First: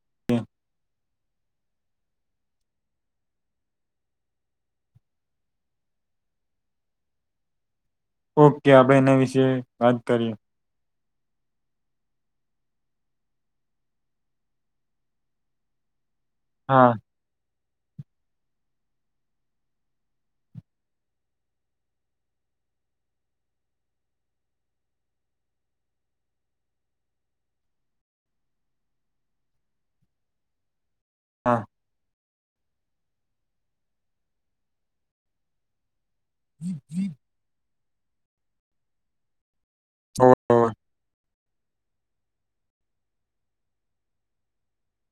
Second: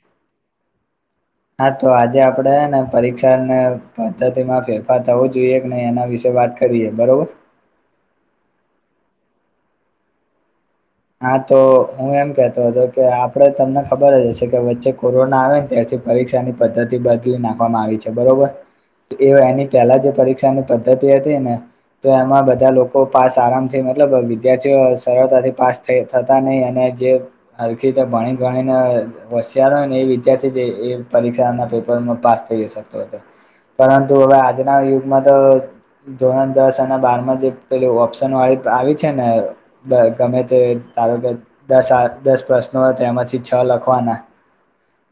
[inaudible] હા તો આજે આપડેને પરીક્ષા ને પદ્ધતિમાં ફેરફાર થવો જોઈએ કે ને એના વિશેે વાત કરીએ બરોબર. [inaudible] કે આપણેે એના વિશેે વાત કરીએ. હા તો હું એમ કેતો હતો કે આપડ તમને ખબર જ હશે કે વચ્ચે કોરોના આવે ને ત્યારથી પરીક્ષા ની હા પદ્ધતિ બદલી નાખવામાં આવી છે બરોબર. એ એની પેલા જે પરીક્ષાની પદ્ધતિ હતી ને તો એમાં બધા લોકો પાસ આરામ છે મતલબ વિદ્યાર્થીઓ સરળતાથી પાસ થ થતાં નહીં અને જે હલકી તો ભણીને ગણીને વશિયારો હોય ને એ વિદ્યાર્થી જે એ પરીક્ષા હા ના પેપરમાં પાસ થઈ શકતો હતો પરંતુ હવે આજના યુગમાં તો ધોરણ દસ અને બારમાં જે પેલી ઓપ્શન વાળી આવી છે ને ગમે ઓ, તે ધારો કે દસ દસ પ્રશ્નો તે એમાંથી છ લખવાના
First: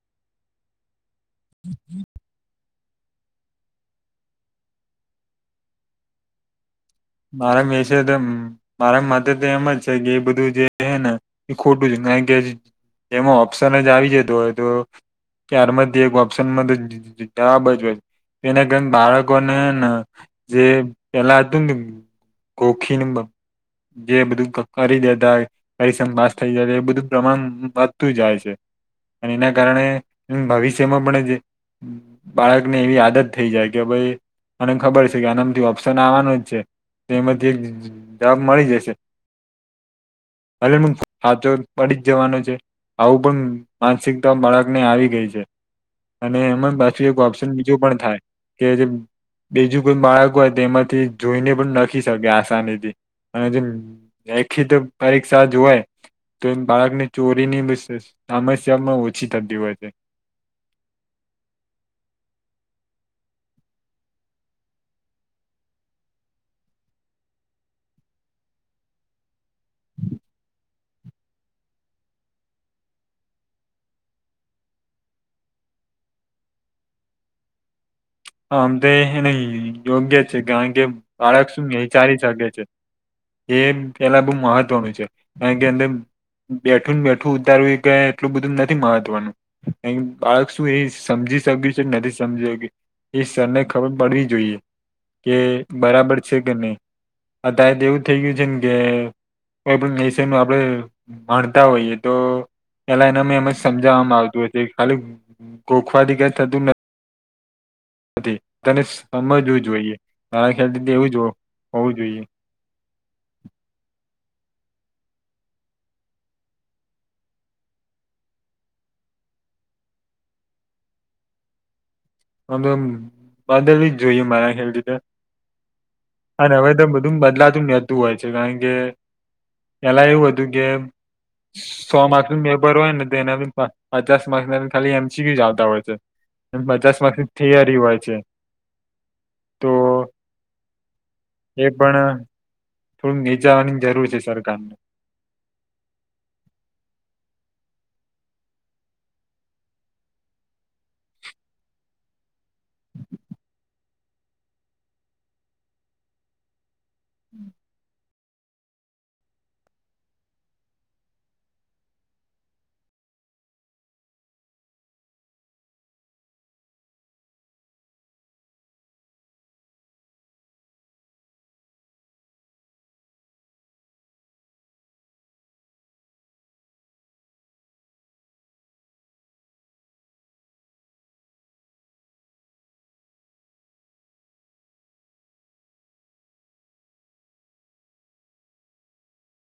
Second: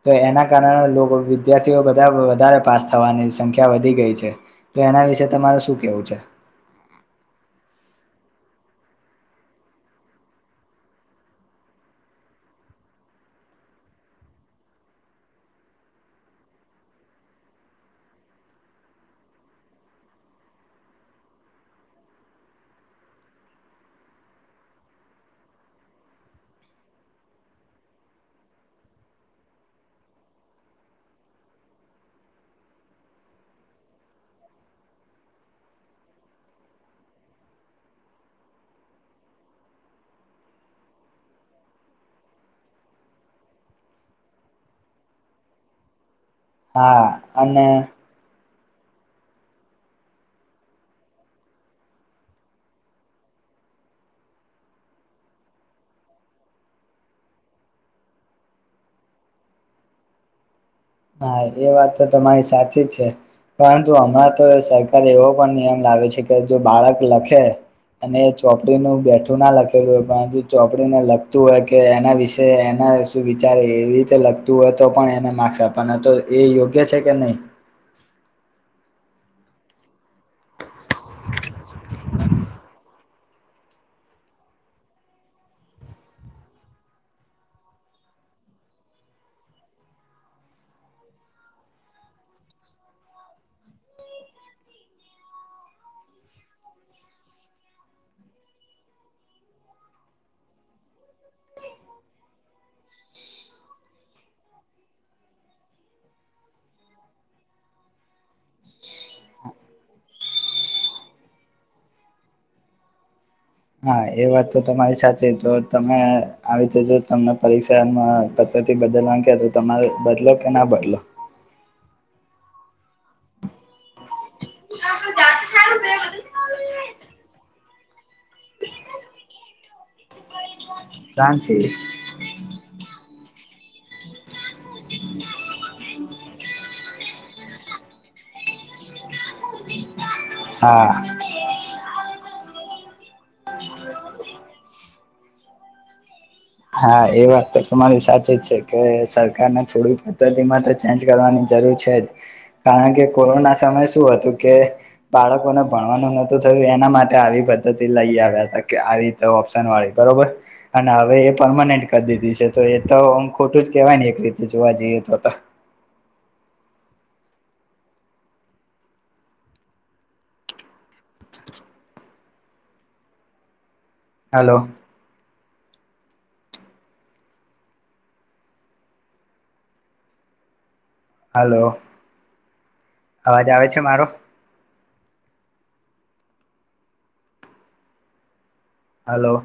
તો એના કારણે વિદ્યાર્થીઓ બધા વધારે પાસ થવાની સંખ્યા વધી ગઈ છે તો એના વિશે તમારે શું કેવું છે મારા મા એ છે તો મારા મતે તો એમ જ છે કે એ બધું જે છે ને એ ખોટું જ ના કે જેમાં ઓપ્શન જ આવી જતુ હોય તો ત્યારમાં એક ઓપ્શન તો જવાબ જ હોય તેના કારણે બાળકોને જે પેલા હતું ને કોખી ન જે બધું કરી દેતા પરિશ્રમ પાસ થઈ જતા એ બધું પ્રમાણ વધતું જાય છે અને એના કારણે ભવિષ્યમાં પણ જે બાળકને એવી આદત થઈ જાય કે ભાઈ અને ખબર છે કે આનામથી ઓપ્શન આવવાનું જ છે તેમાંથી જ જ જોબ મળી જશે અરે હા તો પડી જ જવાનો છે આવું પણ માનસિકતા બાળકને આવી ગઈ છે અને એમાં પાછુ હા એક ઓપ્શન અને બીજું પણ થાય કે જે બીજું કોઈ બાળક હોય તે એમાંથી જોઈને પણ લખી શકે આસાની થી અને લેખિત પરીક્ષા જો હૉય તો એમ બાળકની ચોરીની બી સમસ્યા આમાં ઓછી થતી હોય છે હા એ વાત તો તમારી સાચી જ છે પરંતુ અમારા તો સરકારે એવો પણ નિયમ લાવ લાવે છે કે જો બાળક લખે અને ચોપડીનું બેઠું ના લખેલું હોય પરંતુ ચોપડીને લખતું હોય કે એના વિશે એના એના વિશે વિચારે એ રીતે લખતું હોય તો પણ એને માર્ક્સ આપ પણ આ તો એ યોગ્ય છે કે નહી હ આમ તો એને યોગ્ય છે કારણ કે બાળક શું વિચારી શકે છે એ પેલા બહુ મહત્વનું છે કારણ કે એમને બેઠું ને બેઠું ઉતારવુ એ કંઈ એટલું બધું નથી મહત્વનું બાળક શું એ સમ સમજી સગકયું છે નથી સમજયું એ સરને ખબર પડવી જોઈએ કે બરાબર છે કે નહીં અ ત્યારે તો એવું થઇ ગયું છે ન કે કોઈ પણ વિષય માં આપણે ભણતા હોઈએ તો પેલા એના મે એમજ સમજાવવામાં આવતું [unintelligible] ખાલી ગોખવાથી કઈ થતું નથ [unintelligible] તેને સમજવું જોઈએ, [unintelligible] હોવું જોઈએ. [inaudible] હા એ વાત તો તમારી સાચી, તો તમે આવી રીતે જો તમે પરીક્ષામાં [unintelligible] અહીં થી બદલવા નું કહે તો તમારો બદલો કે ના બદલો? [unintelligible] તો બદલવી જ જોઈએ મારા ખયાલ થી તો. અન હવે તો બધું બદલાતું રહેતું હોય છે કારણ કે પેલા એવું હતું કે સો માર્ક નું મે ભરવાનું અને હવે પચાસ માર્સ ખાલી એમસી ક્યૂઝ જ આવતા હોય છે પચાસ માર્ક થિયરી હોય છે તો હા એ પણ થોડું નીચાવાની જરૂર છે સરકારને [inaudible] હા એ વાત તો તમારી સાચી જ છે કે સરકારને થોડી પદ્ધતિમાં તો ચેન્જ કરવાની એ છે જ કારન કે કોરોના સમય શું હતું કે બાળકોને ભણવાનું નતું થતું એમ માટે આવી પદ્ધતિ લઈ આવ્યા હતા કે આવી તો ઓપ્શન વાળી બરોબર અને હવે પરમાનેન્ટ કરી દીધી છે તો એ તોહ ખોટું જ કેવાય ને એક રીતે જોવા જઈએ તો તો [inaudible] હલો હલો અવાજ આવે છે મારો હલો.